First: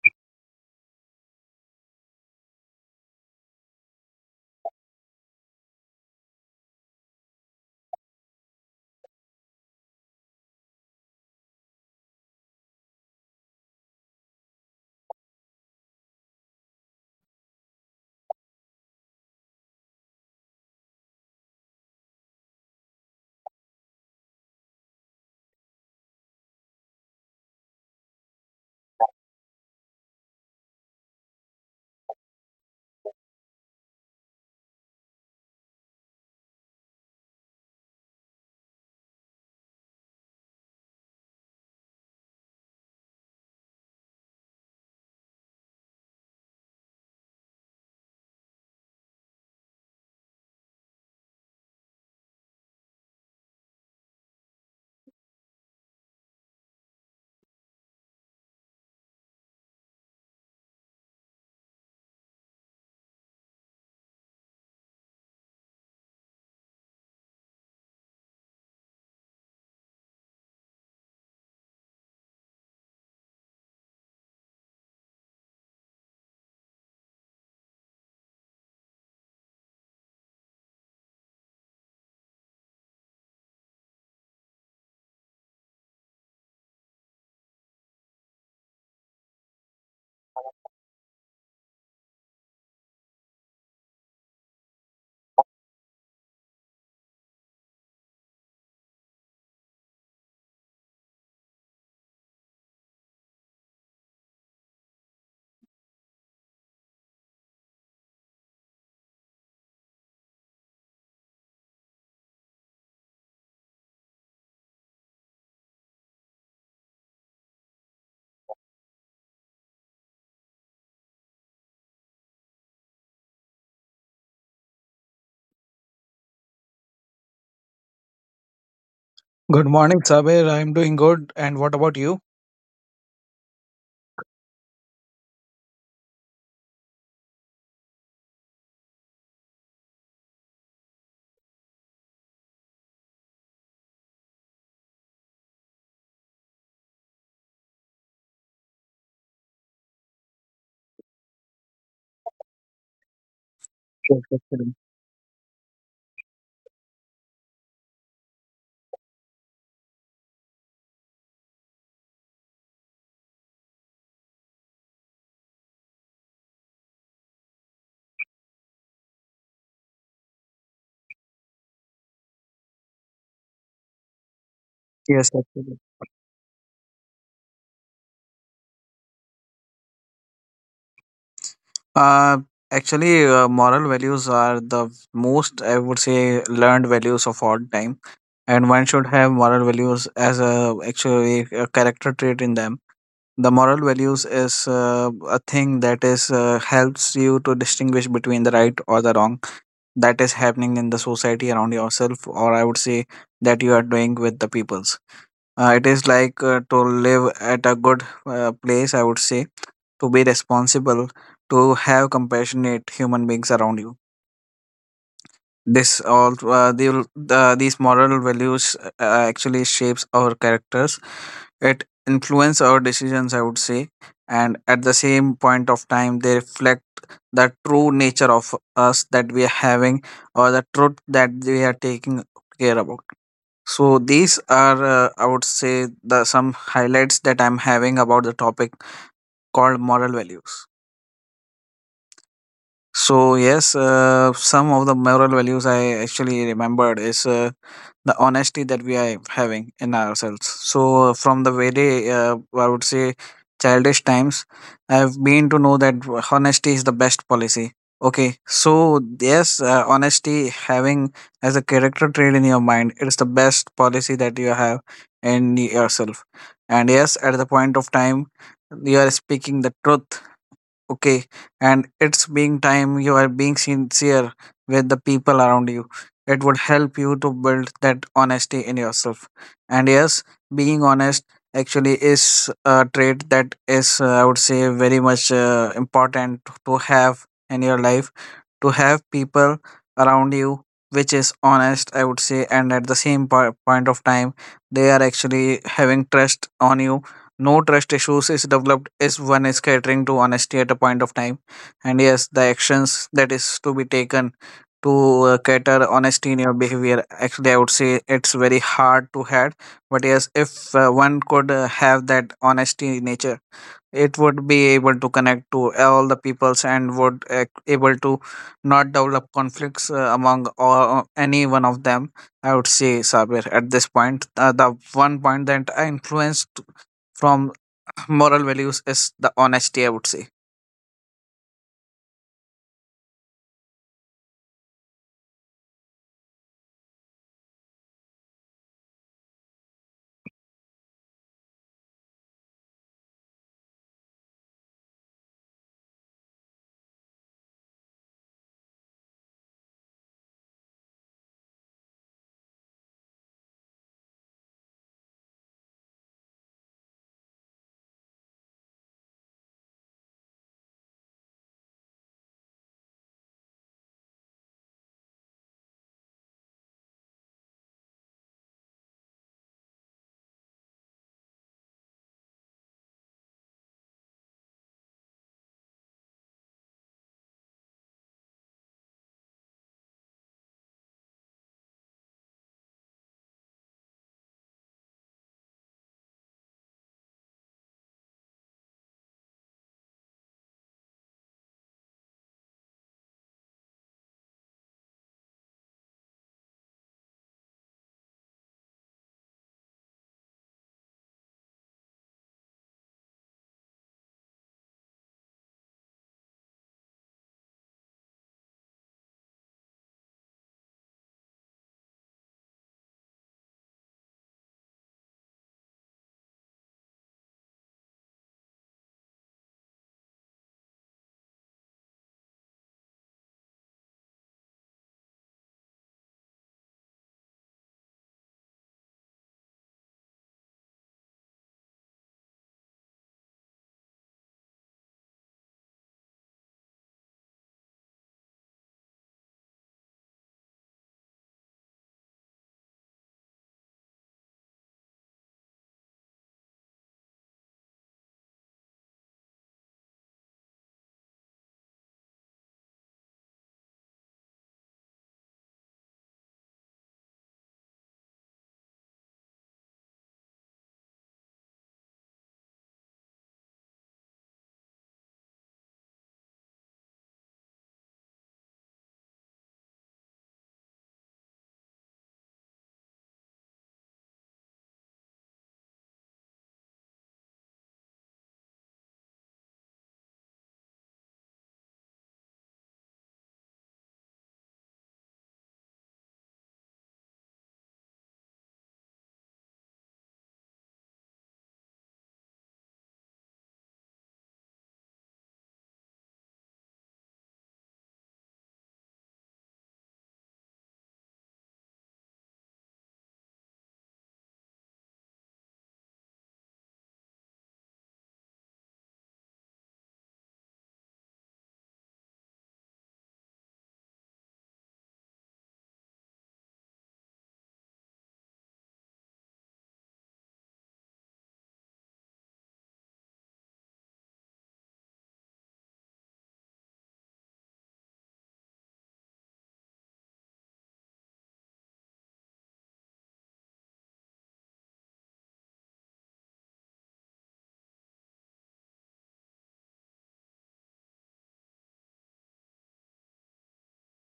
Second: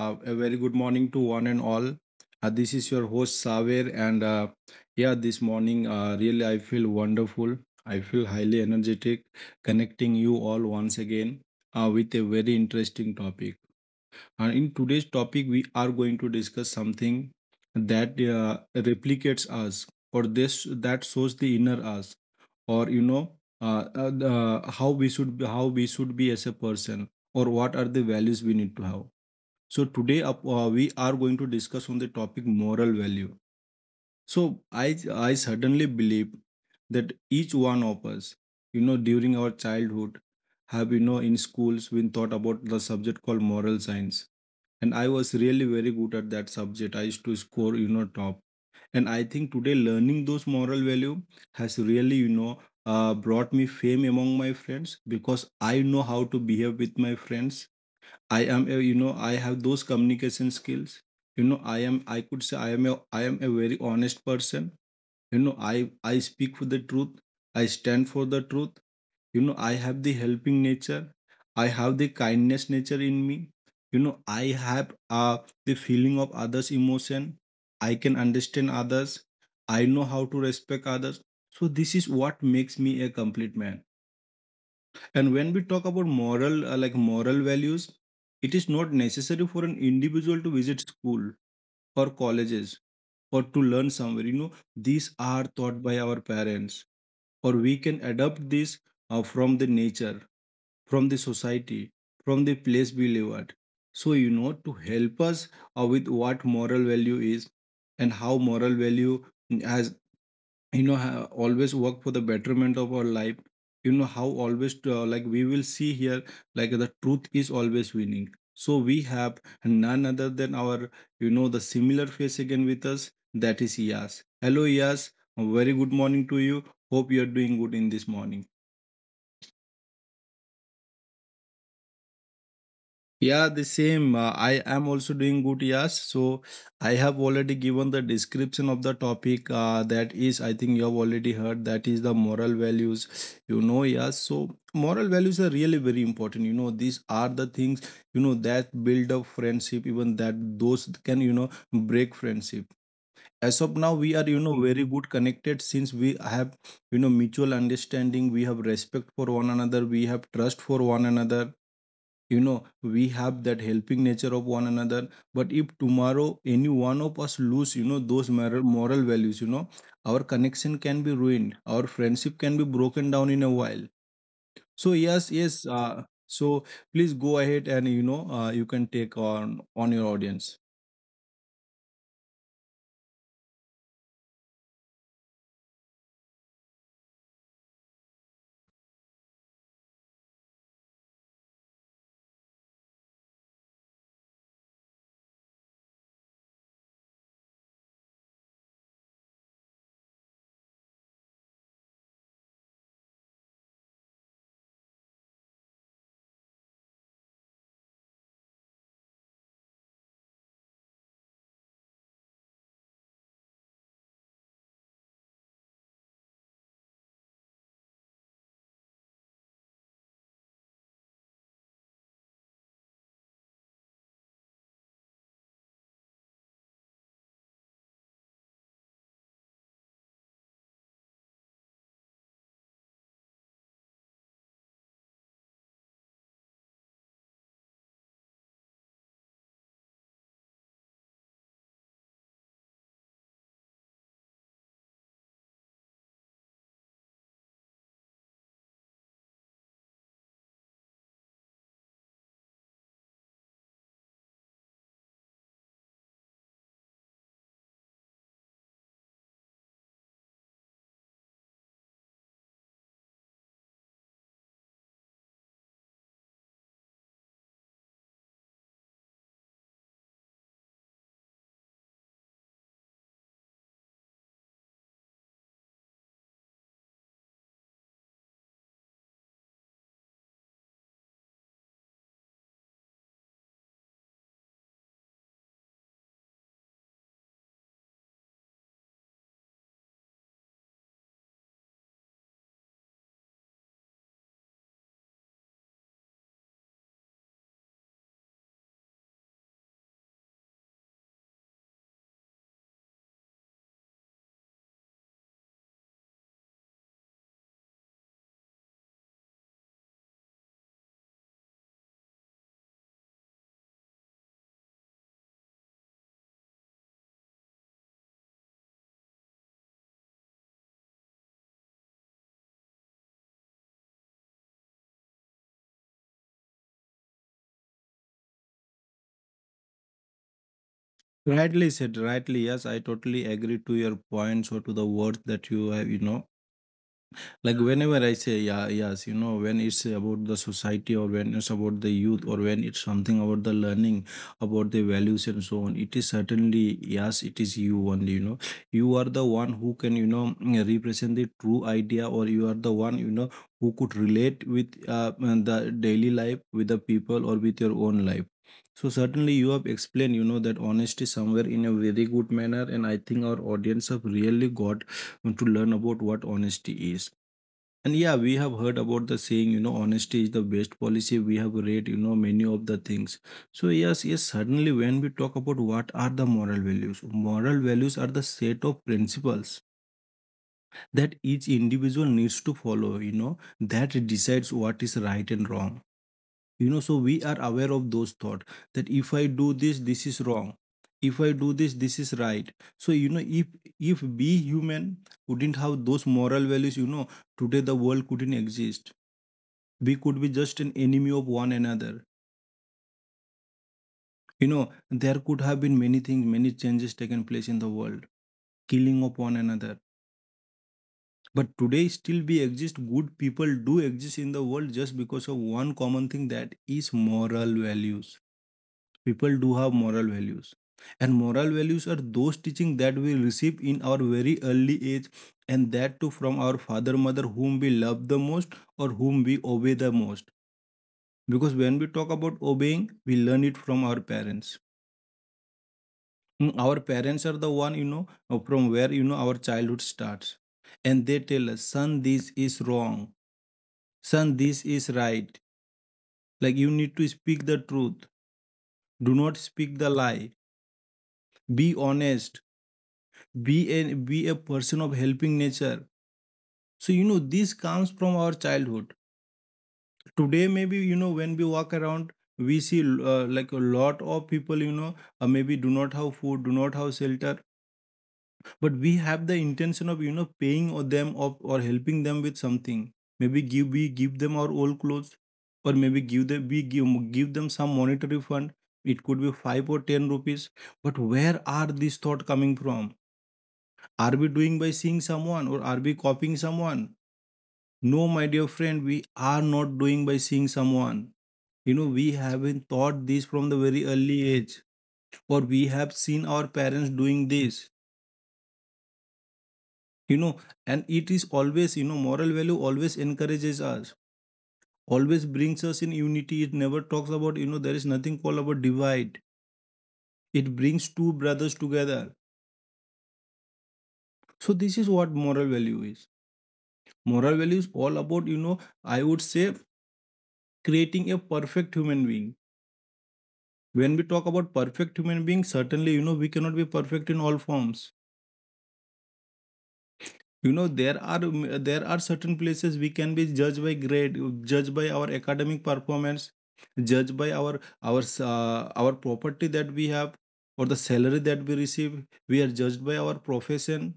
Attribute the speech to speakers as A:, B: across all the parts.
A: A very good morning to one and all. This is your host Saver, and yeah, this morning really I feel wonderful. I feel highly energetic, connecting you all once again with a very interesting topic. And in today's topic, we are going to discuss something that replicates us, or this that shows the inner us, or how we should be as a person, or what are the values we need to have. So today we are going to discuss on the topic moral value. So I I suddenly believe that each one of us, during our childhood, have in schools been taught about the subject called moral science, and I was really very good at that subject. I used to score top, and I think today learning those moral value has really brought me fame among my friends, because I know how to behave with my friends. I have those communication skills. I could say I am a very honest person. I speak for the truth. I stand for the truth. I have the helping nature. I have the kindness nature in me. I have the feeling of others' emotion. I can understand others. I know how to respect others. So this is what makes me a complete man. And when we talk about like moral values, it is not necessary for an individual to visit school or colleges or to learn somewhere. These are taught by our parents, or we can adopt this from the nature, from the society, from the place we live at. So, to help us with what moral value is, and how moral value has always work for the betterment of our life. You know how always like we will see here, like the truth is always winning. So we have none other than our, the similar face again with us, that is Yas. Hello Yas, very good morning to you. Hope you are doing good in this morning.
B: Good morning, Sabir. I'm doing good. And what about you?
A: Yeah, the same. I am also doing good, yes. So I have already given the description of the topic. That is, I think you have already heard, that is the moral values. Yes. So moral values are really very important. These are the things, that build up friendship, even that those can, break friendship. As of now, we are, very good connected, since we have, mutual understanding. We have respect for one another. We have trust for one another. You know we have that helping nature of one another. But if tomorrow any one of us lose those moral values, our connection can be ruined, our friendship can be broken down in a while. So yes,
B: Yes,
A: yes,
B: actually.
A: so please go ahead, and you can take on your audience.
B: Uh, actually, moral values are the most, I would say, learned values of all time, and one should have moral values as a actually a character trait in them. The moral values is a thing that is helps you to distinguish between the right or the wrong, that is happening in the society around yourself, or I would say that you are doing with the peoples. It is like to live at a good place, I would say, to be responsible, to have compassionate human beings around you. This all these moral values actually shapes our characters. It influence our decisions, I would say, and at the same point of time they reflect the true nature of us that we are having, or the truth that we are taking care about. So these are I would say the some highlights that I'm having about the topic called moral values. So yes, some of the moral values I actually remembered is the honesty that we are having in ourselves. So from the very, I would say, childish times, I've been to know that honesty is the best policy. Okay, so yes, honesty having as a character trait in your mind, it is the best policy that you have in yourself. And yes, at the point of time, you are speaking the truth, okay, and it's being time you are being sincere with the people around you. It would help you to build that honesty in yourself. And yes, being honest actually is a trait that is I would say very much important to have in your life, to have people around you which is honest, I would say. And at the same point of time they are actually having trust on you. No trust issues is developed is one is catering to honesty at a point of time, and yes, the actions that is to be taken to cater honesty in your behavior. Actually, I would say it's very hard to have, but yes, if one could have that honesty nature, it would be able to connect to all the peoples and would able to not develop conflicts among or any one of them. I would say Sabir at this point. The one point that I influenced from moral values is the honesty, I would say.
A: Rightly said, rightly, yes, I totally agree to your points, or to the words that you have. Like whenever I say, yeah, yes, when it's about the society, or when it's about the youth, or when it's something about the learning about the values and so on, it is certainly yes, it is you only. You are the one who can represent the true idea, or you are the one who could relate with the daily life with the people or with your own life. So certainly you have explained that honesty somewhere in a very good manner, and I think our audience have really got to learn about what honesty is. And yeah, we have heard about the saying, honesty is the best policy. We have read, many of the things. So yes, yes, suddenly when we talk about what are the moral values are the set of principles that each individual needs to follow, that decides what is right and wrong. So we are aware of those thoughts, that if I do this, this is wrong. If I do this, this is right. So if we human wouldn't have those moral values, today the world couldn't exist. We could be just an enemy of one another. There could have been many things, many changes taken place in the world, killing of one another. But today, still we exist. Good people do exist in the world, just because of one common thing, that is moral values. People do have moral values. And moral values are those teaching that we receive in our very early age, and that too from our father, mother, whom we love the most or whom we obey the most. Because when we talk about obeying, we learn it from our parents. Our parents are the one, from where, our childhood starts. And they tell us, son, this is wrong. Son, this is right. Like you need to speak the truth. Do not speak the lie. Be honest. Be a person of helping nature. So, this comes from our childhood. Today, maybe, when we walk around, we see like a lot of people, maybe do not have food, do not have shelter. But we have the intention of paying or them of or helping them with something. Maybe give we give them our old clothes, or maybe give them we give them some monetary fund. It could be 5 or 10 rupees. But where are these thought coming from? Are we doing by seeing someone, or are we copying someone? No, my dear friend, we are not doing by seeing someone. We haven't thought this from the very early age, or we have seen our parents doing this you know and it is always moral value always encourages us, always brings us in unity. It never talks about, there is nothing called about divide. It brings two brothers together. So this is what moral value is. Moral value is all about, I would say, creating a perfect human being. When we talk about perfect human being, certainly we cannot be perfect in all forms. You know there are there are certain places we can be judged by grade, judged by our academic performance, judged by our property that we have, or the salary that we receive. We are judged by our profession.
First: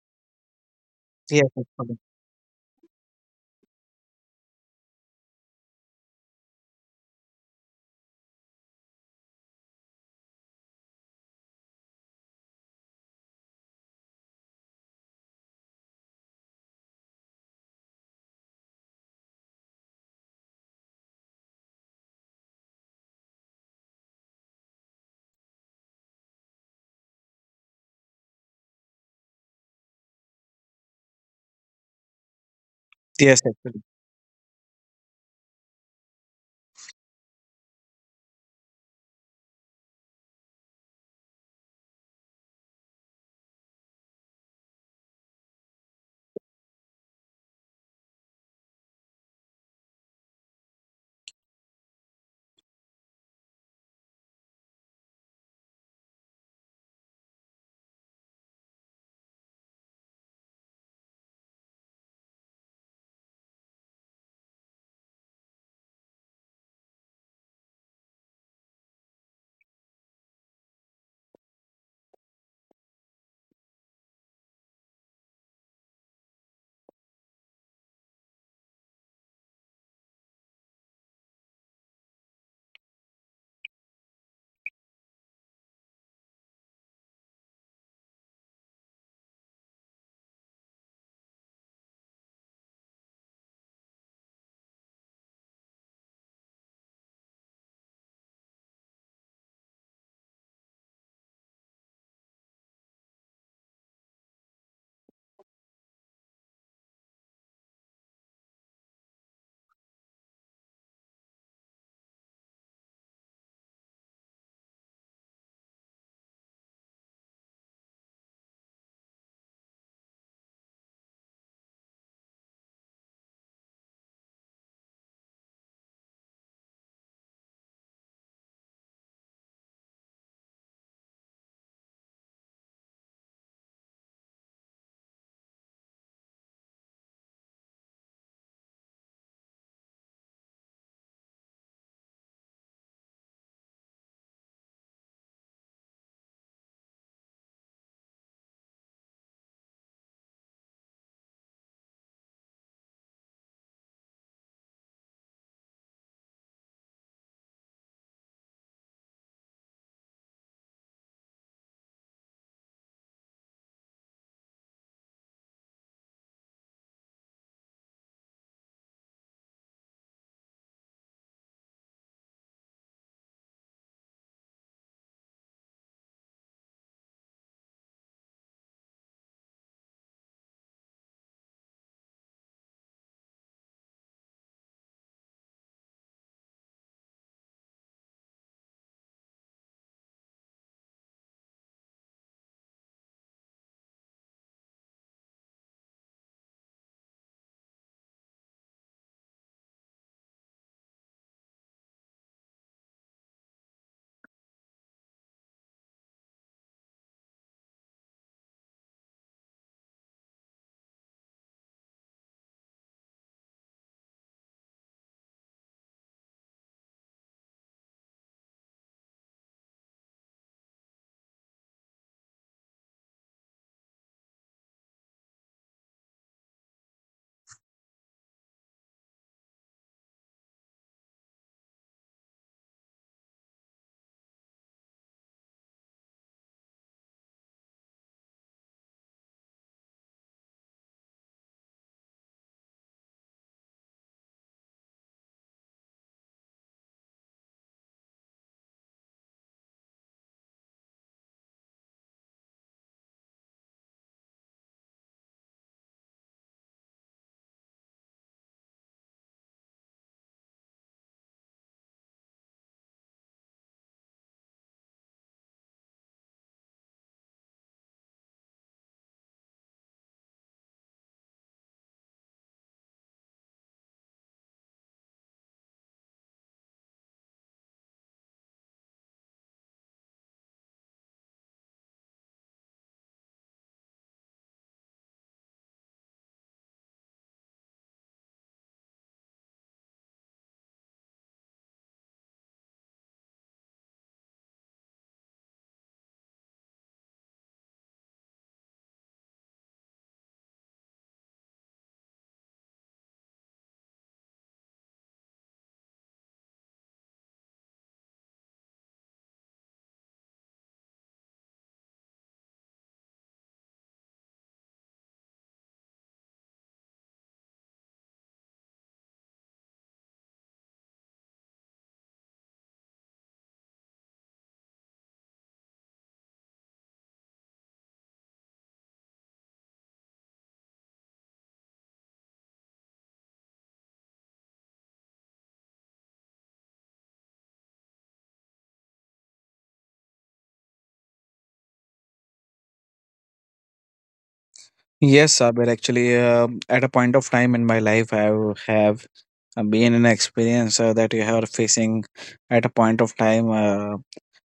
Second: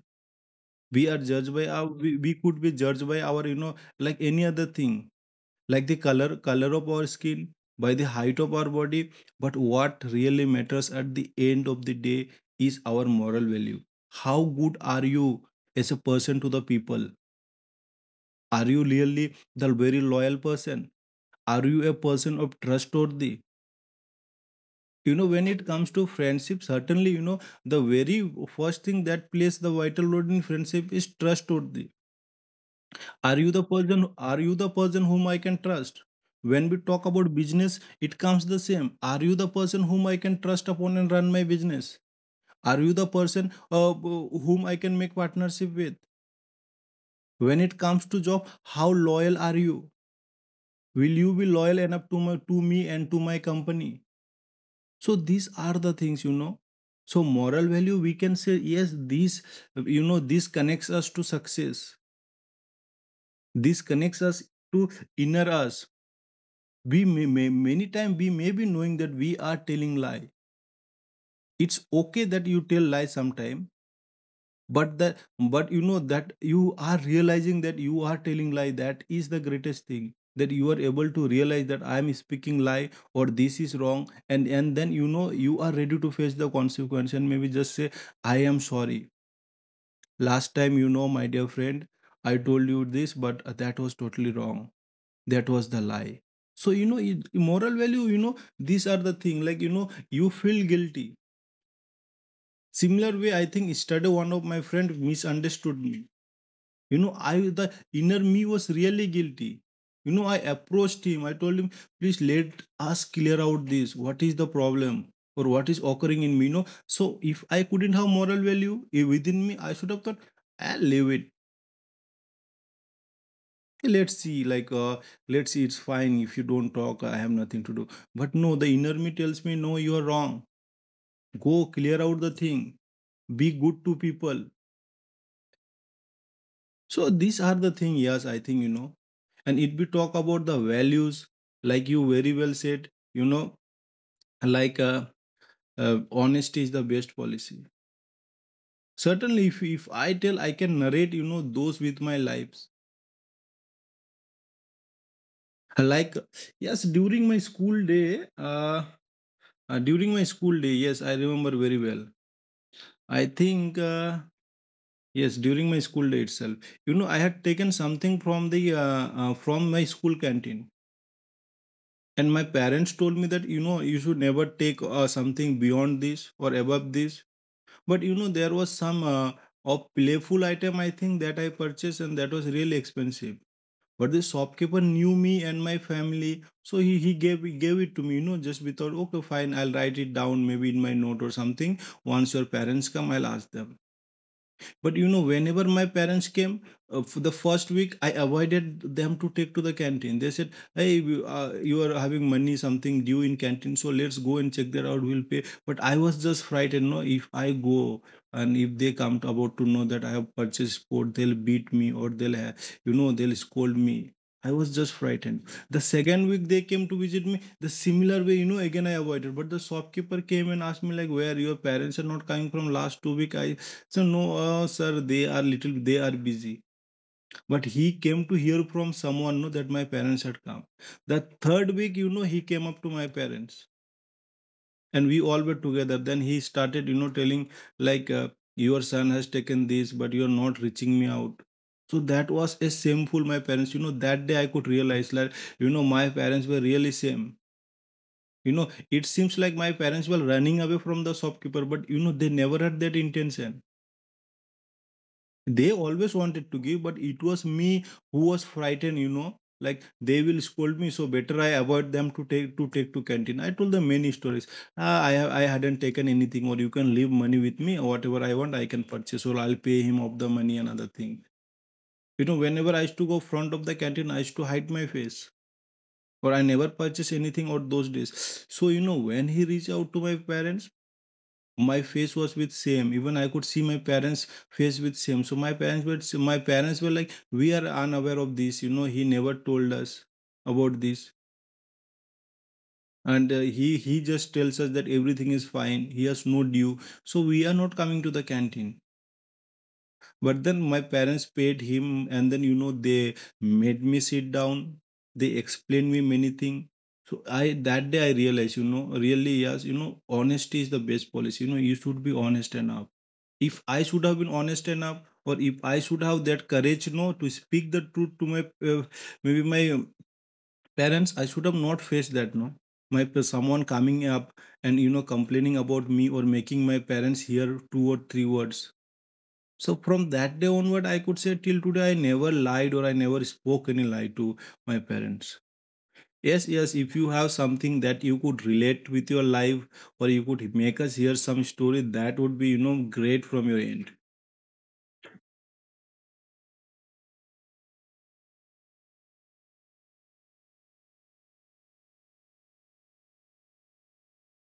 A: We are
B: Yes,
A: judged by our,
B: actually.
A: we could be judged by our, like any other thing. Like the color of our skin, by the height of our body. But what really matters at the end of the day is our moral value. How good are you as a person to the people? Are you really the very loyal person? Are you a person of trustworthy, when it comes to friendship? Certainly the very first thing that plays the vital role in friendship is trustworthy. Are
B: Yes,
A: you the
B: actually.
A: person? Are you the person whom I can trust? When we talk about business, it comes the same. Are you the person whom I can trust upon and run my business? Are you the person uh, whom I can make partnership with? When it comes to job, how loyal are you? Will you be loyal enough to me and to my company? So these are the things. So moral value, we can say, yes, this connects us to success. This connects us to inner us. We may many times we may be knowing that we are telling lie. It's okay that you tell lie sometime, but that but you know that you are realizing that you are telling lie. That is the greatest thing, that you are able to realize that I am speaking lie or this is wrong, and then you know you are ready to face the consequence and maybe just say I am sorry. Last time, you know, my dear friend, I told you this but that was totally wrong, that was the lie. So you know moral value, you know, these are the thing, like, you know, you feel guilty. Similar way, I think yesterday one of my friend misunderstood me. You know, I the inner me was really guilty. You know, I approached him, I told him, please let us clear out this, what is the problem or what is occurring in me, you know. So if I couldn't have moral value within me, I should have thought I'll leave it. Let's see, like let's see, it's fine, if you don't talk I have nothing to do. But no, the inner me tells me, no, you are wrong, go clear out the thing, be good to people. So these are the thing, yes, I think, you know. And if we talk about the values, like you very well said, you know, like uh, honesty is the best policy. Certainly, if I tell, I can narrate, you know, those with my lives. Like, yes, during my school day, yes, I remember very well. I think, yes, during my school day itself, you know, I had taken something from the from my school canteen. And my parents told me that, you know, you should never take something beyond this or above this. But, you know, there was some of playful item, I think, that I purchased, and that was really expensive. But the shopkeeper knew me and my family. So he gave it to me, you know, just without, okay, fine, I'll write it down maybe in my note or something. Once your parents come, I'll ask them. But you know, whenever my parents came, for the first week, I avoided them to take to the canteen. They said, "Hey, you are having money something due in canteen, so let's go and check that out. We'll pay." But I was just frightened. No, if I go, and if they come to, about to know that I have purchased sport, they'll beat me, or you know, they'll scold me. I was just frightened. The second week they came to visit me. The similar way, you know, again I avoided. But the shopkeeper came and asked me like, "Where your parents are not coming from last 2 week? I so no, sir, they are little, they are busy." But he came to hear from someone, no, that my parents had come. The third week, you know, he came up to my parents, and we all were together. Then he started, you know, telling like, your son has taken this, but you are not reaching me out. So that was a shameful. My parents, you know, that day I could realize that, you know, my parents were really same. You know, it seems like my parents were running away from the shopkeeper, but you know, they never had that intention. They always wanted to give, but it was me who was frightened, you know, like they will scold me, so better I avoid them to take to take to canteen. I told them many stories. I hadn't taken anything, or you can leave money with me, or whatever I want I can purchase, or I'll pay him of the money, another thing. You know, whenever I used to go front of the canteen, I used to hide my face, or I never purchase anything out those days. So you know, when he reached out to my parents, my face was with same, even I could see my parents face with same. So my parents were so, my parents were like, we are unaware of this, you know, he never told us about this, and he just tells us that everything is fine, he has no due, so we are not coming to the canteen. But then my parents paid him, and then you know they made me sit down, they explained me many things. So I, that day I realized, you know, really yes, you know, honesty is the best policy, you know, you should be honest enough. If I should have been honest enough, or if I should have that courage, no, to speak the truth to my uh, maybe my parents, I should have not faced that, no. Someone coming up and you know complaining about me, or making my parents hear two or three words. So from that day onward, I could say till today I never lied, or I never spoke any lie to my parents. Yes, yes, if you have something that you could relate with your life, or you could make us hear some story, that would be, you know, great from your end.
B: Yes, Sabir. Actually, at a point of time in my life, I have been in an experience that you are facing. At a point of time,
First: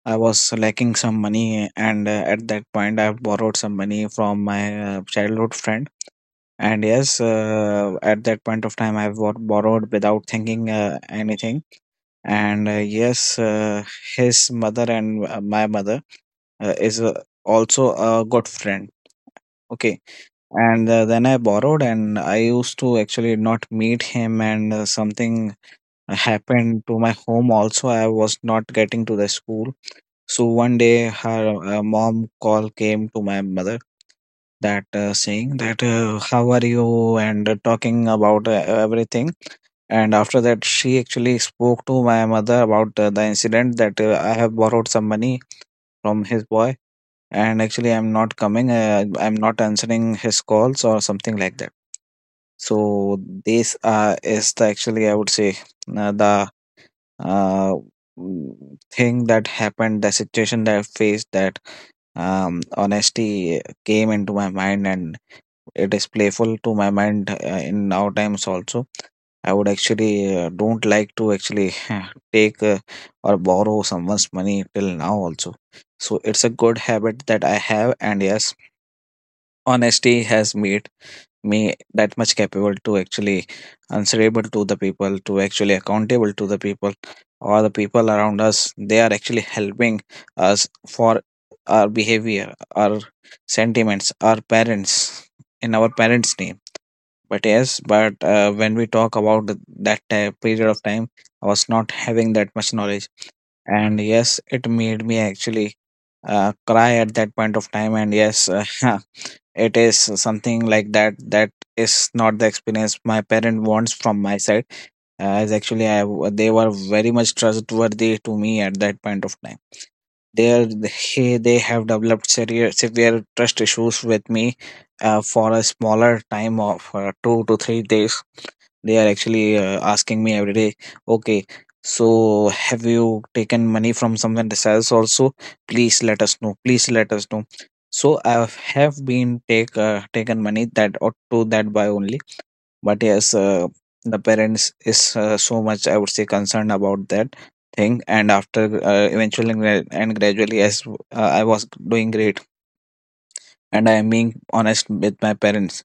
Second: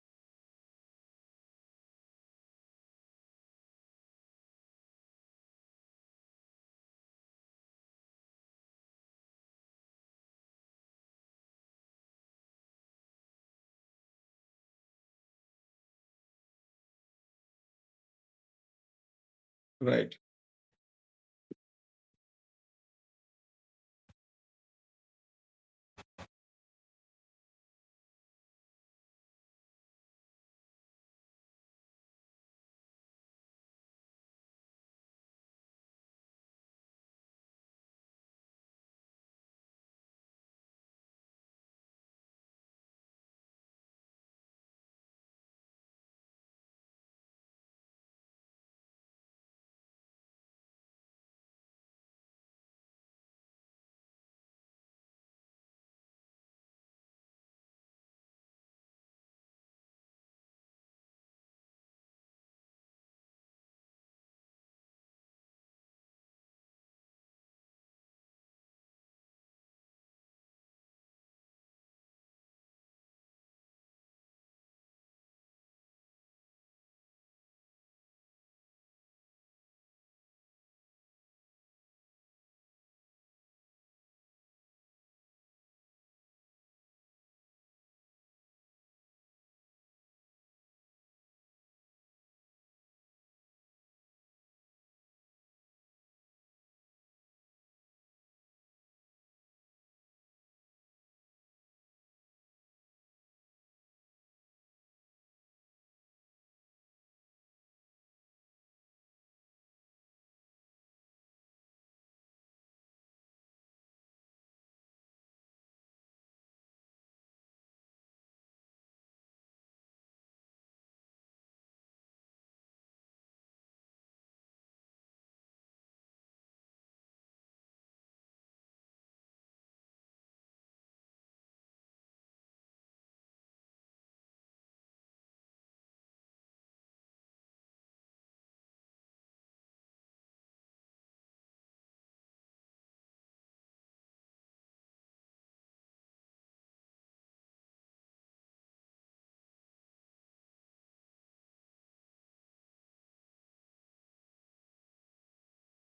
B: I was lacking some money, and at that point, I borrowed some money from my childhood friend. And yes, at that point of time, I borrowed without thinking anything. And yes, his mother and my mother is also a good friend, okay.
A: Right.
B: And then I borrowed and I used to actually not meet him, and something happened to my home also. I was not getting to the school, so one day her mom call came to my mother, that saying that how are you and talking about everything. And after that she actually spoke to my mother about the incident that I have borrowed some money from his boy, and actually I'm not coming, I'm not answering his calls or something like that. So this is the actually I would say uh, the uh, mm, thing that happened, the situation that I faced, that honesty came into my mind, and it is playful to my mind in our times also. I would actually don't like to actually take or borrow someone's money till now also. So it's a good habit that I have, and yes, honesty has made me that much capable to actually answerable to the people, to actually accountable to the people, or the people around us. They are actually helping us for our behavior, our sentiments, our parents in our parents' name. But yes, but when we talk about period of time I was not having that much knowledge. And yes, it made me actually cry at that point of time. And yes, it is something like that that is not the experience my parent wants from my side. As actually I they were very much trustworthy to me at that point of time. they they, they have developed severe, severe trust issues with me for a smaller time of 2 to 3 days. They are actually asking me every day, okay, so have you taken money from someone else also? Please let us know. Please let us know. So I have been taken money that or to that by only. But yes, the parents is so much I would say concerned about that thing. And after eventually and gradually, as I was doing great, and I am being honest with my parents,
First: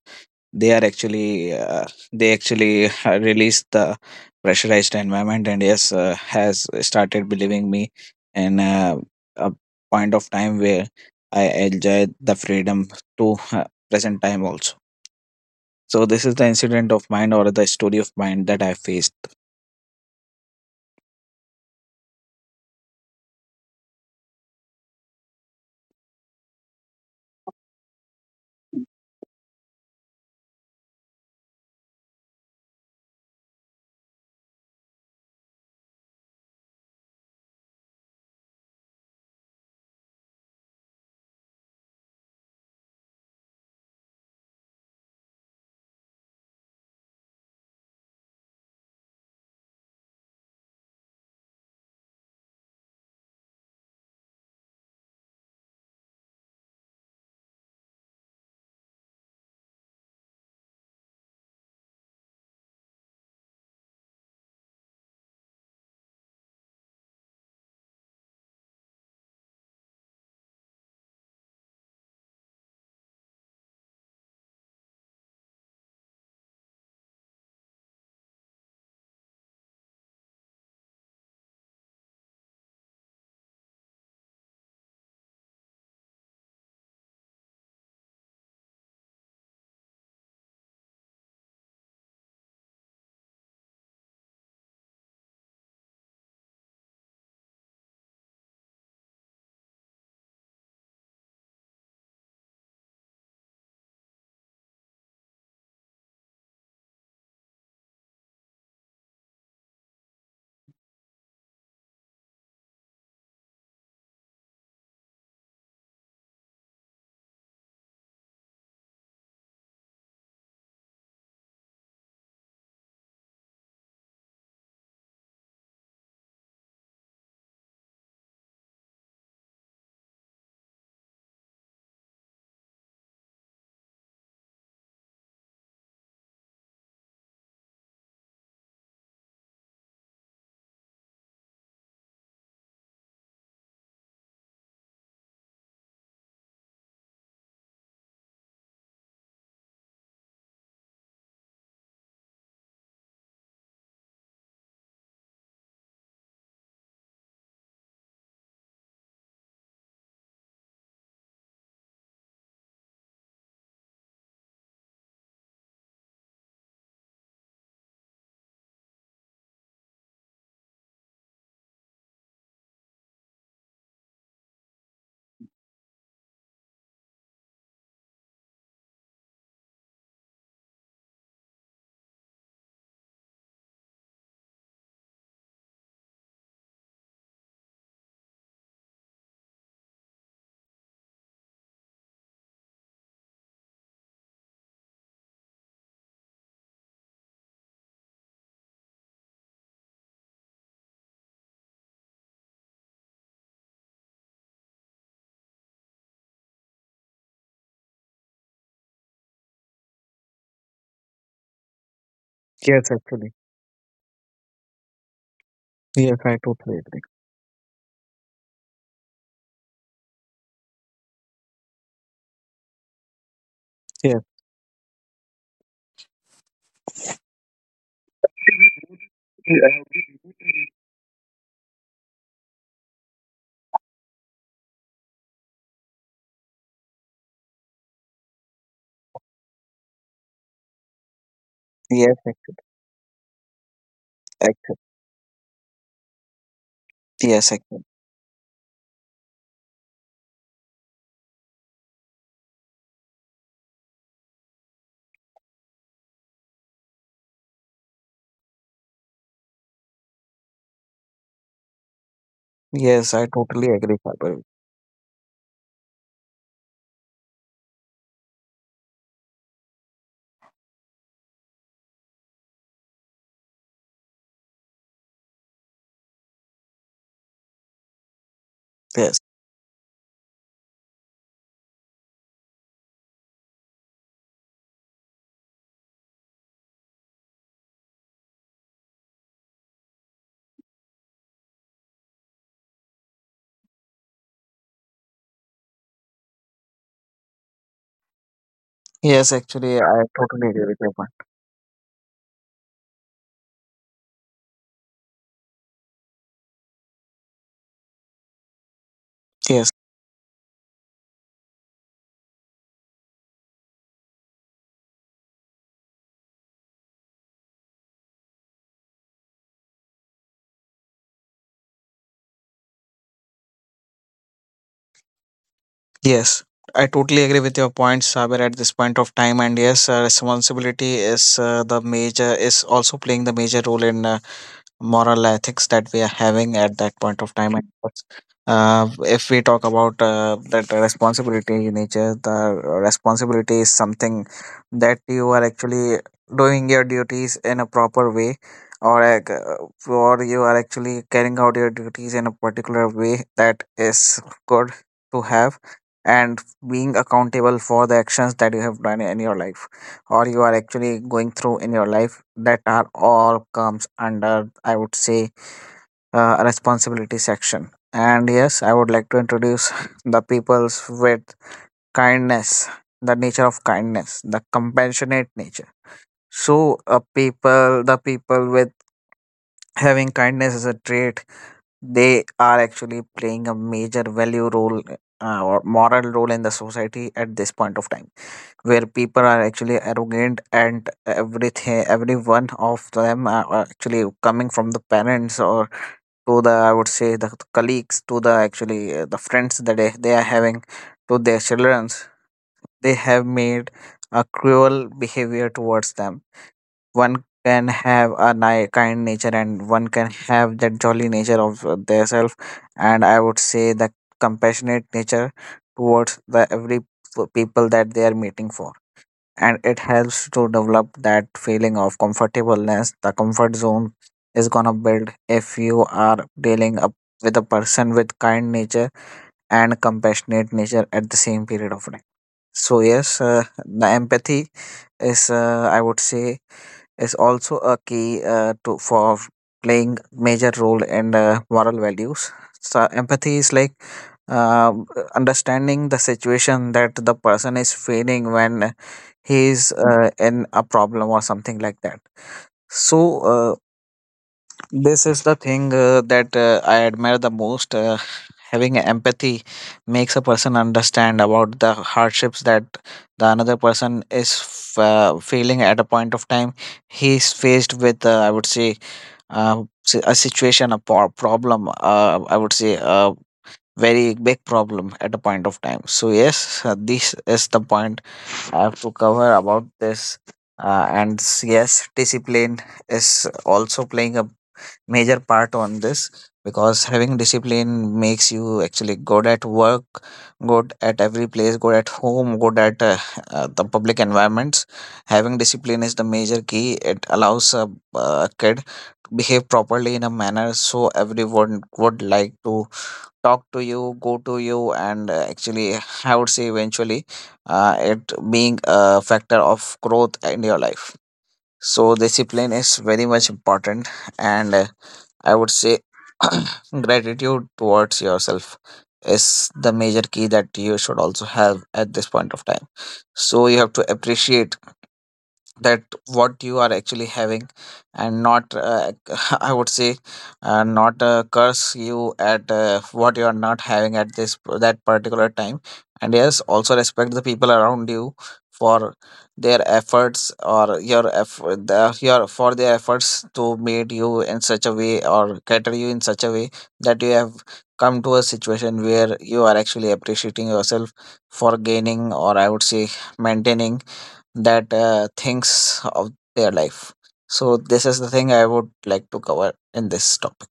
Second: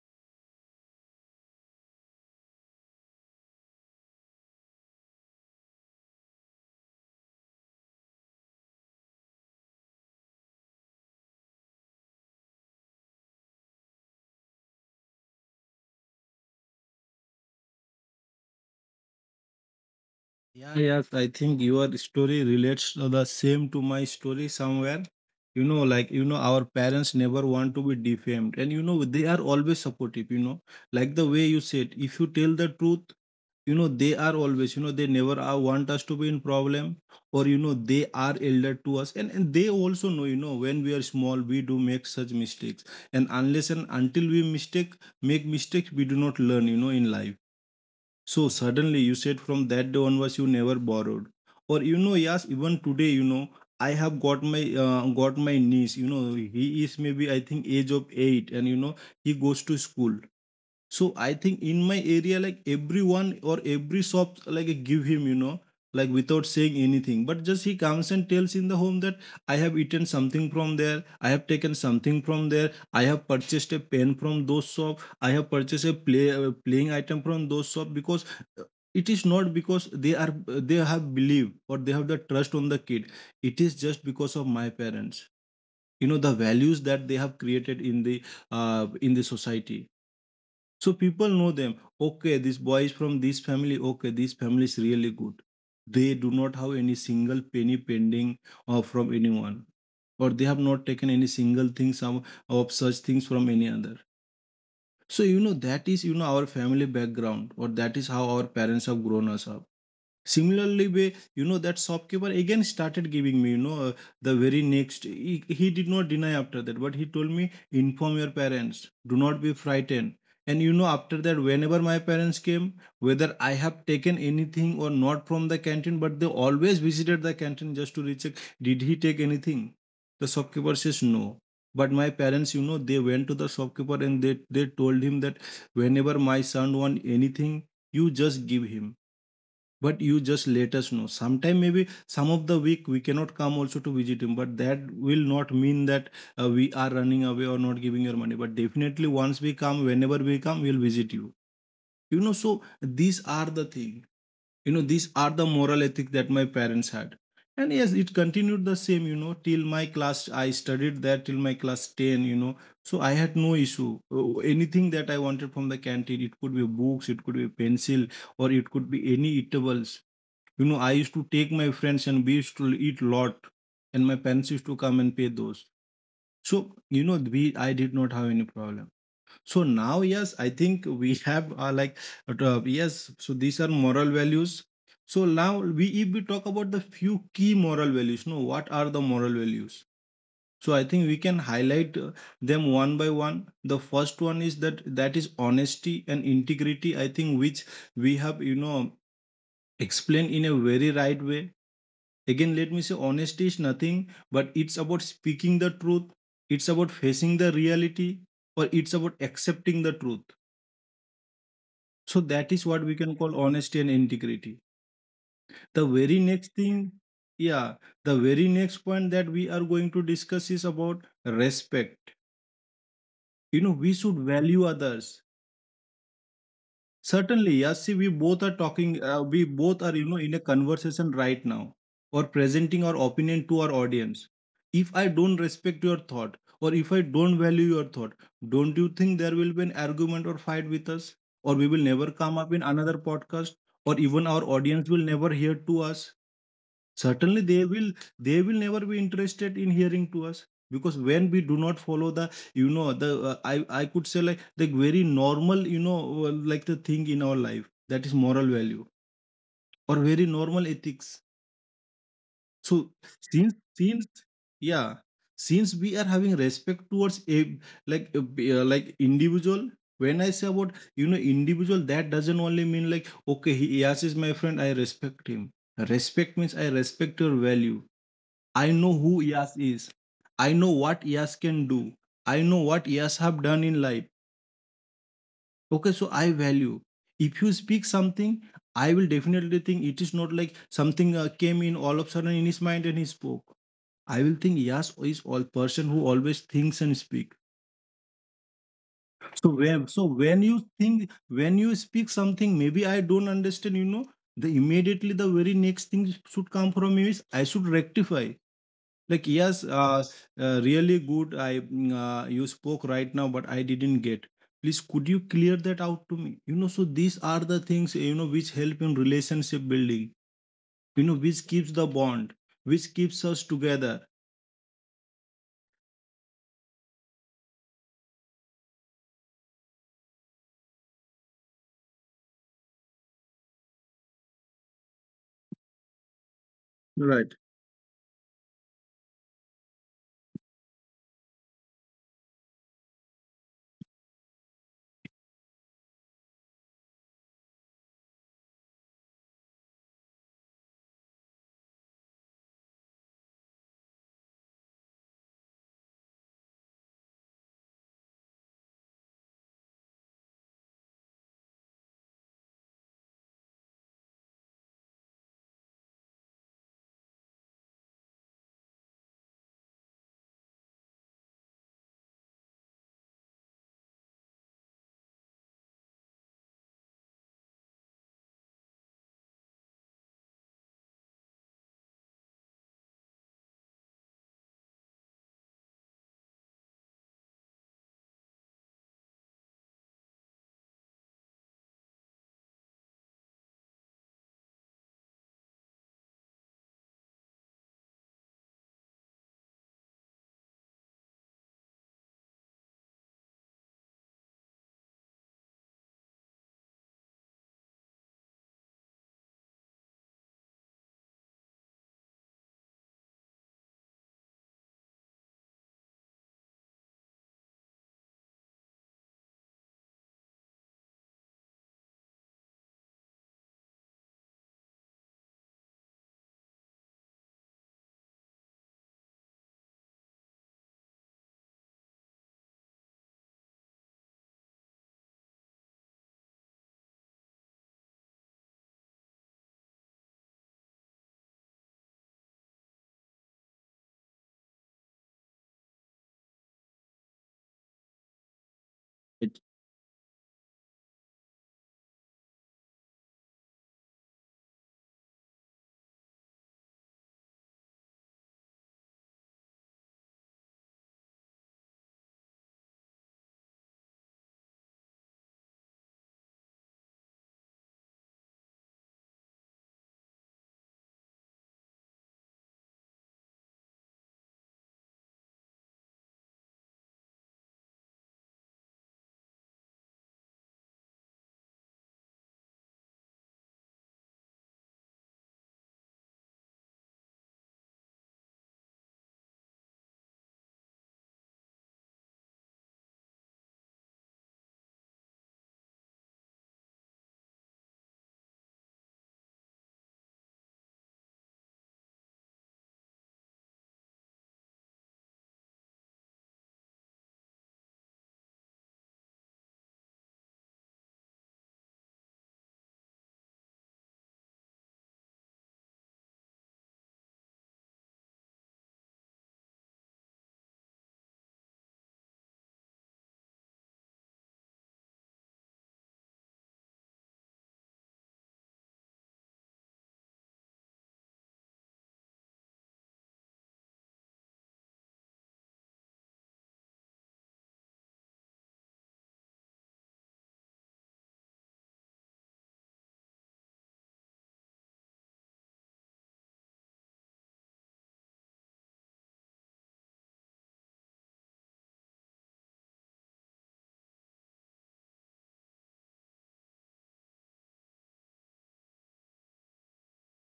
B: they are actually they actually release the pressurized environment, and yes has started believing me in a point of time where I enjoy the freedom to present time also. So this is the incident of mine or the story of mine that I faced.
A: Yeah, yes, I think your story relates to the same to my story somewhere. You know, like, you know, our parents never want to be defamed, and you know, they are always supportive, you know, like the way you said, if you tell the truth, you know, they are always, you know, they never are, want us to be in problem, or you know, they are elder to us, and they also know, you know, when we are small, we do make such mistakes, and unless and until we mistake make mistakes, we do not learn, you know, in life. So suddenly you said from that day onwards you never borrowed. Or you know, yes, even today, you know, I have got my niece. You know, he is maybe I think age of eight, and you know he goes to school. So I think in my area, like everyone or every shop, like give him, you know, like without saying anything. But just he comes and tells in the home that I have eaten something from there, I have taken something from there, I have purchased a pen from those shop, I have purchased a playing item from those shop. Because uh, it is not because they are, they have believe or they have the trust on the kid. It is just because of my parents. You know the values that they have created in the society, so people know them. Okay, this boy is from this family. Okay, this family is really good. They do not have any single penny pending or from anyone, or they have not taken any single thing, some of such things from any other. So you know that is, you know, our family background, or that is how our parents have grown us up. Similarly way, you know that shopkeeper again started giving me, you know, the very next, he did not deny after that, but he told me inform your parents, do not be frightened. And you know, after that whenever my parents came, whether I have taken anything or not from the canteen, but they always visited the canteen just to recheck, did he take anything. The shopkeeper says no, but my parents you know, they went to the shopkeeper and they told him that whenever my son want anything, you just give him, but you just let us know. Sometime maybe some of the week we cannot come also to visit him, but that will not mean that we are running away or not giving your money. But definitely once we come, whenever we come, we'll visit you. You know, so these are the thing, you know, these are the moral ethic that my parents had. And yes, it continued the same, you know, till my class, I studied there till my class 10, you know. So I had no issue. Anything that I wanted from the canteen, it could be books, it could be pencil, or it could be any eatables. You know, I used to take my friends and we used to eat lot, and my parents used to come and pay those. So you know, we I did not have any problem. So now, yes, I think we have like yes. So these are moral values. So now we, if we talk about the few key moral values, no, what are the moral values? So I think we can highlight them one by one. The first one is that, that is honesty and integrity, I think, which we have you know explained in a very right way. Again, let me say honesty is nothing, but it's about speaking the truth, it's about facing the reality, or it's about accepting the truth. So that is
B: Yes,
A: what we can
B: actually.
A: call honesty and integrity. The
B: Yes,
A: very
B: I
A: next
B: totally agree.
A: thing, yeah, the very next point that we are going to discuss is about respect. You know, we
B: Yes.
A: should value others. Certainly, yes. See, we both are talking. We
B: Yes.
A: both are, you know, in a
B: Actually,
A: conversation right now, or presenting our opinion to our audience. If I don't respect your thought, or if I don't value your thought, don't you think there will be an argument or fight with us, or we will
B: yes.
A: never come up in another podcast, or even our audience will never hear to us? Certainly
B: Actually,
A: they will. They will never be interested in hearing to us, because when we do not follow the the I could say like the very normal, like the thing in our life that is moral value or very normal ethics. So
B: yes. I
A: since
B: totally agree,
A: since
B: Fabio.
A: yeah, since we are having respect towards a, like a, like individual. When I say about, you know, individual, that doesn't only mean like, okay, he is my friend, I respect him. Respect means I respect your value. I know
B: Yes.
A: who Yas is. I know what Yas can do. I know what Yas have done in life. Okay, so I value. If you speak something, I will definitely think it is not like something came in all of a sudden in his mind and he spoke. I will think Yas is all person who always thinks and speak.
B: Yes.
A: So
B: Actually,
A: when
B: I
A: so
B: totally
A: when
B: agree with
A: you
B: your point.
A: think, when you speak something, maybe I don't understand. You know, the immediately the very next thing should come from you is I should rectify, like,
B: Yes.
A: yes, really good. I you spoke right now but I didn't get. Please could you clear that out to me? You know, so these are the things, you know, which help in relationship building, you know, which keeps the bond, which keeps us together.
B: Yes. I totally agree with your point, Saber, at this point of time. And yes, responsibility is the major, is also playing the major role in moral ethics that we are having at that point of
A: Right.
B: time. Uh, if we talk about that responsibility in nature, the responsibility is something that you are actually doing your duties in a proper way, or or you are actually carrying out your duties in a particular way that is good to have, and being accountable for the actions that you have done in your life, or you are actually going through in your life, that are all comes under I would say responsibility section. And yes, I would like to introduce the peoples with kindness, the nature of kindness, the compassionate nature. So a people, the people with having kindness as a trait, they are actually playing a major value role or moral role in the society at this point of time where people are actually arrogant and everything. Every one of them are actually coming from the parents, or to the, I would say, the colleagues, to the actually the friends that they are having, to their children. They have made a cruel behavior towards them. One can have a kind nature, and one can have that jolly nature of their self, and I would say the compassionate nature towards the every people that they are meeting for. And it helps to develop that feeling of comfortableness. The comfort zone is gonna build if you are dealing up with a person with kind nature and compassionate nature at the same period of time. So yes, the empathy is I would say is also a key to for playing major role in moral values. So empathy is like uh, understanding the situation that the person is feeling when he is in a problem or something like that. So this is the thing that I admire the most. Having empathy makes a person understand about the hardships that the another person is feeling at a point of time. He is faced with, I would say, a situation, a problem. I would say a very big problem at a point of time. So yes, this is the point I have to cover about this. Yes, discipline is also playing a major part on this, because having discipline makes you actually good at work, good at every place, good at home, good at the public environments. Having discipline is the major key. It allows a kid behave properly in a manner, so everyone would like to talk to you, go to you, and actually I would say eventually it being a factor of growth in your life. So discipline is very much important. And I would say gratitude towards yourself is the major key that you should also have at this point of time. So you have to appreciate that what you are actually having, and not I would say, not curse you at what you are not having at this, that particular time. And yes, also respect the people around you for their efforts, or your effort the, your for their efforts to made you in such a way or cater you in such a way that you have come to a situation where you are actually appreciating yourself for gaining, or I would say, maintaining that thinks of their life. So this is the thing I would like to cover in this topic.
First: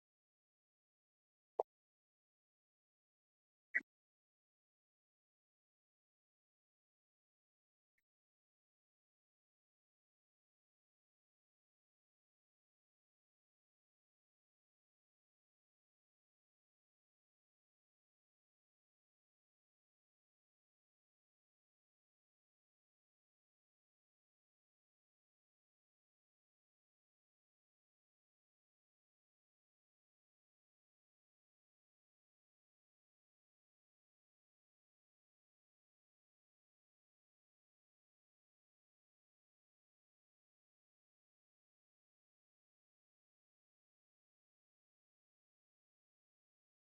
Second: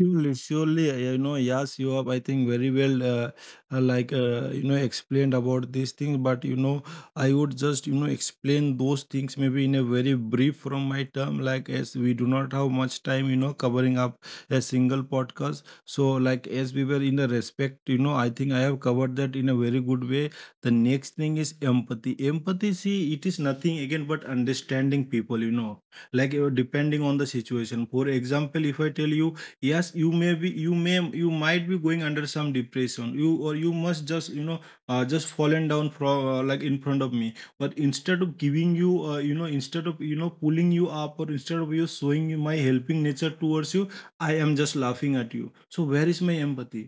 A: Surely, surely, you know, yes, you have, I think, very well, like, you know, explained about these things. But, you know, I would just, you know, explain those things maybe in a very brief from my term, like, as we do not have much time, you know, covering up a single podcast. So, like, as we were in the respect, you know, I think I have covered that in a very good way. The next thing is empathy. Empathy, see, it is nothing again but understanding people, you know, like, depending on the situation. For example, if I tell you, yes, you may you might be going under some depression, you, or you must just, you know, just fallen down from, like, in front of me. But instead of giving you, you know, instead of, you know, pulling you up, or instead of you showing you my helping nature towards you, I am just laughing at you. So where is my empathy?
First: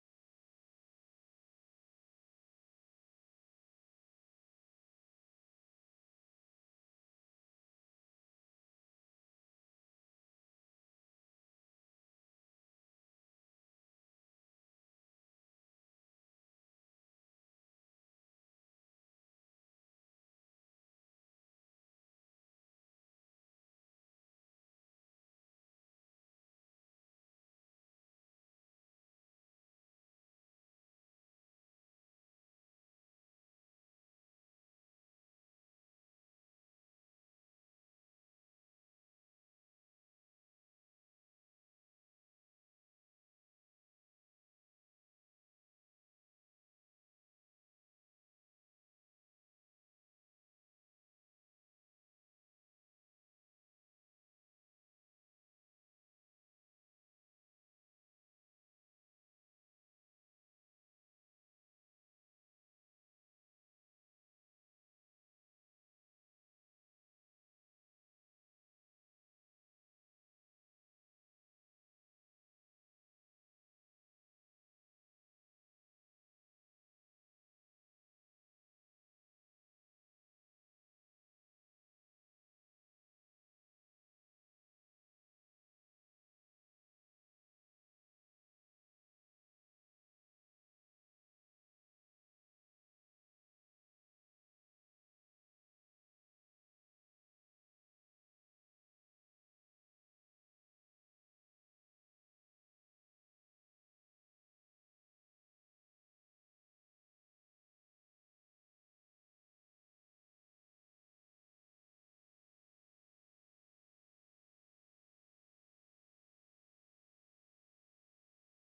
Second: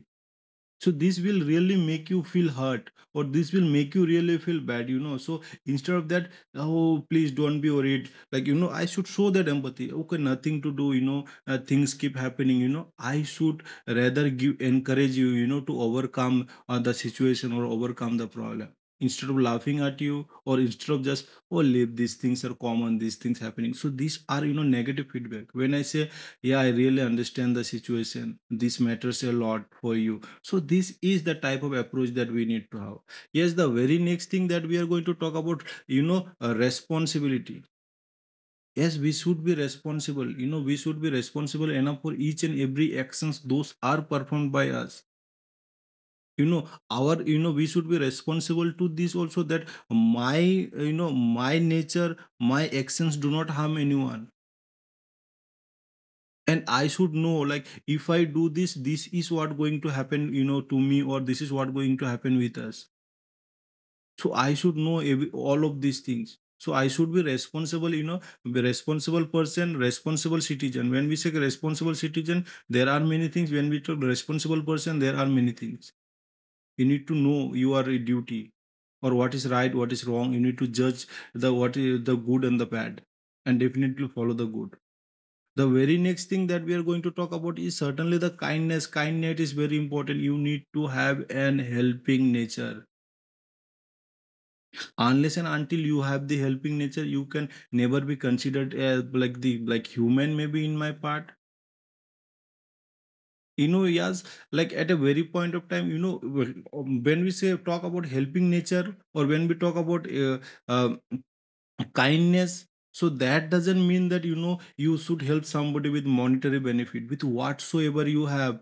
A: So this will really make you feel hurt, or this will make you really feel bad, you know. So instead of that, oh, please don't be worried, like, you know, I should show that empathy. Okay, nothing to do, you know, things keep happening, you know, I should rather give, encourage you, you know, to overcome the situation or overcome the problem, instead of laughing at you or instead of just, oh, leave, these things are common, these things happening. So these are, you know, negative feedback. When I say, yeah, I really understand the situation, this matters a lot for you, so this is the type of approach that we need to have. Yes, the very next thing that we are going to talk about, you know, responsibility. Yes, we should be responsible. You know, we should be responsible enough for each and every actions those are performed by us. You know, our, you know, we should be responsible to this also, that my, you know, my nature, my actions do not harm anyone. And I should know, like, if I do this, this is what going to happen, you know, to me, or this is what going to happen with us. So I should know every, all of these things. So I should be responsible, you know, be responsible person, responsible citizen. When we say responsible citizen, there are many things. When we talk responsible person, there are many things. You need to know your duty, or what is right, what is wrong. You need to judge the what is the good and the bad, and definitely follow the good. The very next thing that we are going to talk about is certainly the kindness. Kindness is very important. You need to have an helping nature. Unless and until you have the helping nature, you can never be considered as like the, like human, maybe in my part, you know. Yes, like at a very point of time, you know, when we say talk about helping nature, or when we talk about um kindness, so that doesn't mean that, you know, you should help somebody with monetary benefit, with whatsoever you have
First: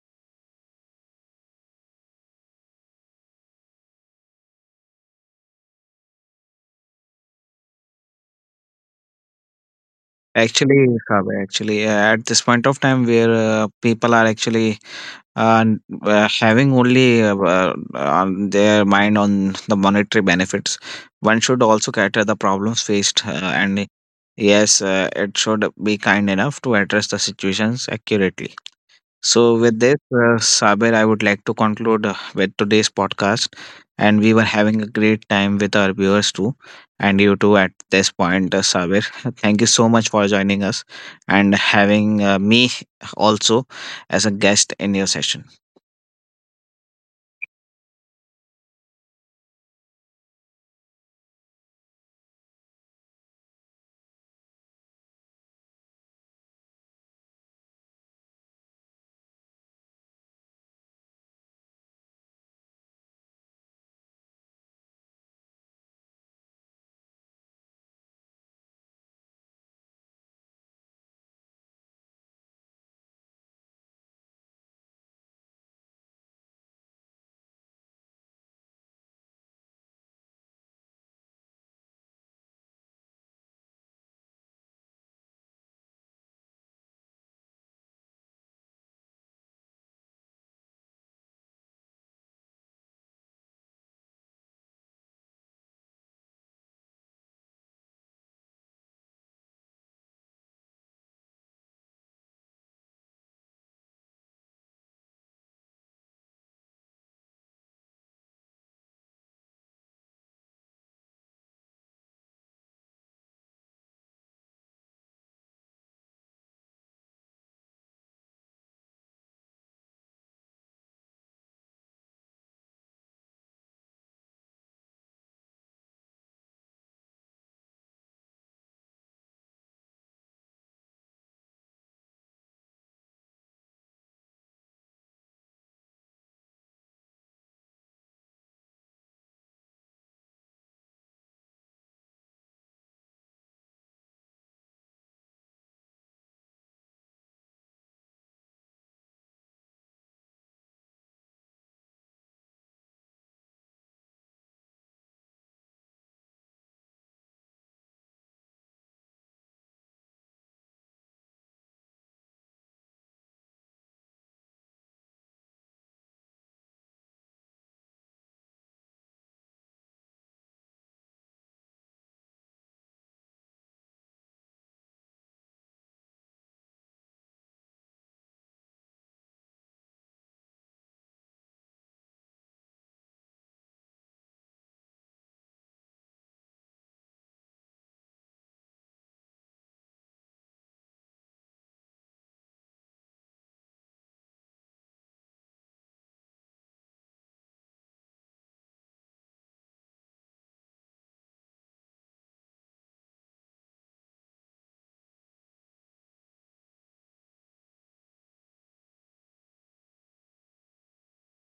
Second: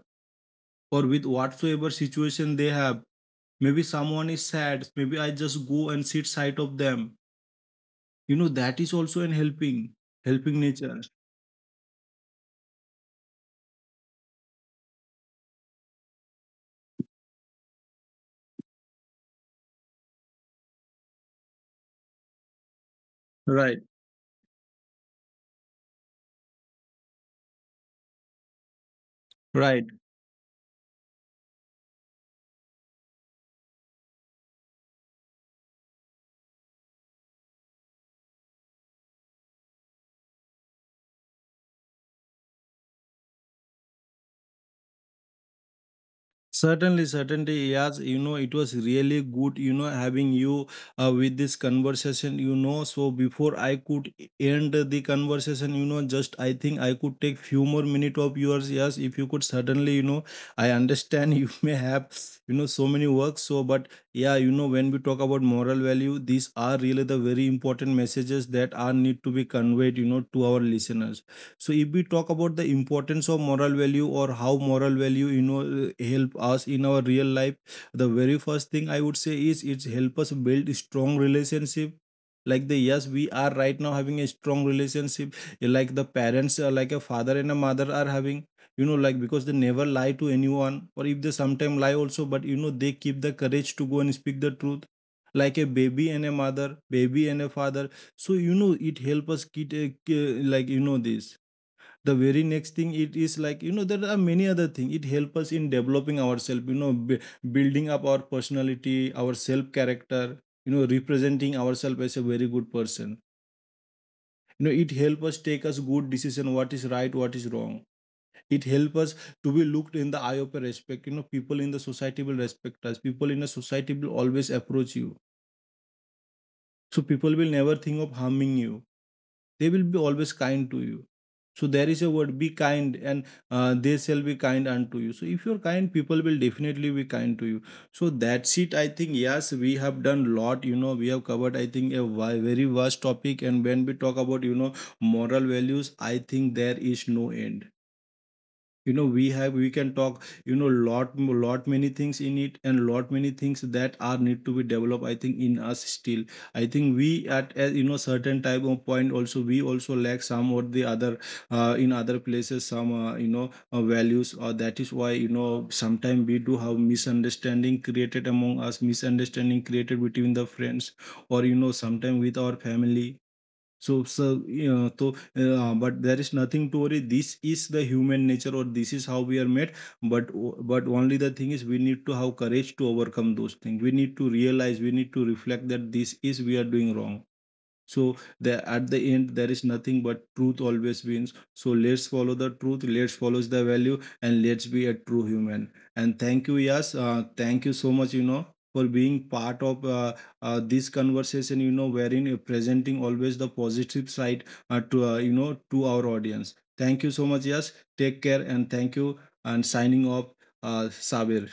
A: or with whatsoever situation they have. Maybe someone is sad, maybe I just go and sit side of them. You know, that is also an helping, helping
B: Actually,
A: nature.
B: Kaveh, actually, at this point of time where people are actually n- having only on their mind on the monetary benefits, one should also cater the problems faced. Uh,
A: Right,
B: and yes, it should be kind enough to address the situations accurately. So, with
A: right.
B: this, Saber, I would like to conclude with today's podcast. And we were having a great time with our viewers too, and you too at this point, Saber. Thank you so much for joining us and having me also as a guest in your session.
A: Certainly, certainly, yes. You know, it was really good, you know, having you with this conversation, you know. So before I could end the conversation, you know, just I think I could take few more minute of yours. Yes, if you could certainly, you know, I understand you may have, you know, so many works. So, but yeah, you know, when we talk about moral value, these are really the very important messages that are need to be conveyed, you know, to our listeners. So if we talk about the importance of moral value, or how moral value, you know, help us in our real life, the very first thing I would say is it's help us build strong relationship. Like the, yes, we are right now having a strong relationship, eh, like the parents, like a father and a mother are having, you know, like because they never lie to anyone, or if they sometime lie also, but you know they keep the courage to go and speak the truth, like a baby and a mother, baby and a father. So you know it help us get, like, you know, this. The very next thing, it is like, you know, there are many other things. It helps us in developing ourselves, you know, building up our personality, our self character, you know, representing ourselves as a very good person. You know, it helps us take us good decision, what is right, what is wrong. It helps us to be looked in the eye of a respect, you know. People in the society will respect us, people in the society will always approach you. So people will never think of harming you. They will be always kind to you. So there is a word, be kind, and they shall be kind unto you. So if you're kind, people will definitely be kind to you. So that's it. I think yes, we have done lot. You know, we have covered, I think, a very vast topic. And when we talk about, you know, moral values, I think there is no end. You know, we can talk, you know, lot many things in it, and lot many things that are need to be developed, I think, in us still. I think we at a, you know, certain type of point also, we also lack some or the other, in other places, some, you know, values, or that is why, you know, sometimes we do have misunderstanding created among us, misunderstanding created between the friends, or, you know, sometimes with our family. So, you know, so, but there is nothing to worry. This is the human nature, or this is how we are made. But, but only the thing is, we need to have courage to overcome those things. We need to realize, we need to reflect that this is we are doing wrong. So the at the end, there is nothing but truth always wins. So let's follow the truth, let's follow the value, and let's be a true human. And thank you, yes, thank you so much. You know, for being part of this conversation. You know, wherein you're presenting always the positive side, to, you know, to our audience. Thank you so much, yes. Take care and thank you. And signing off, Sabir.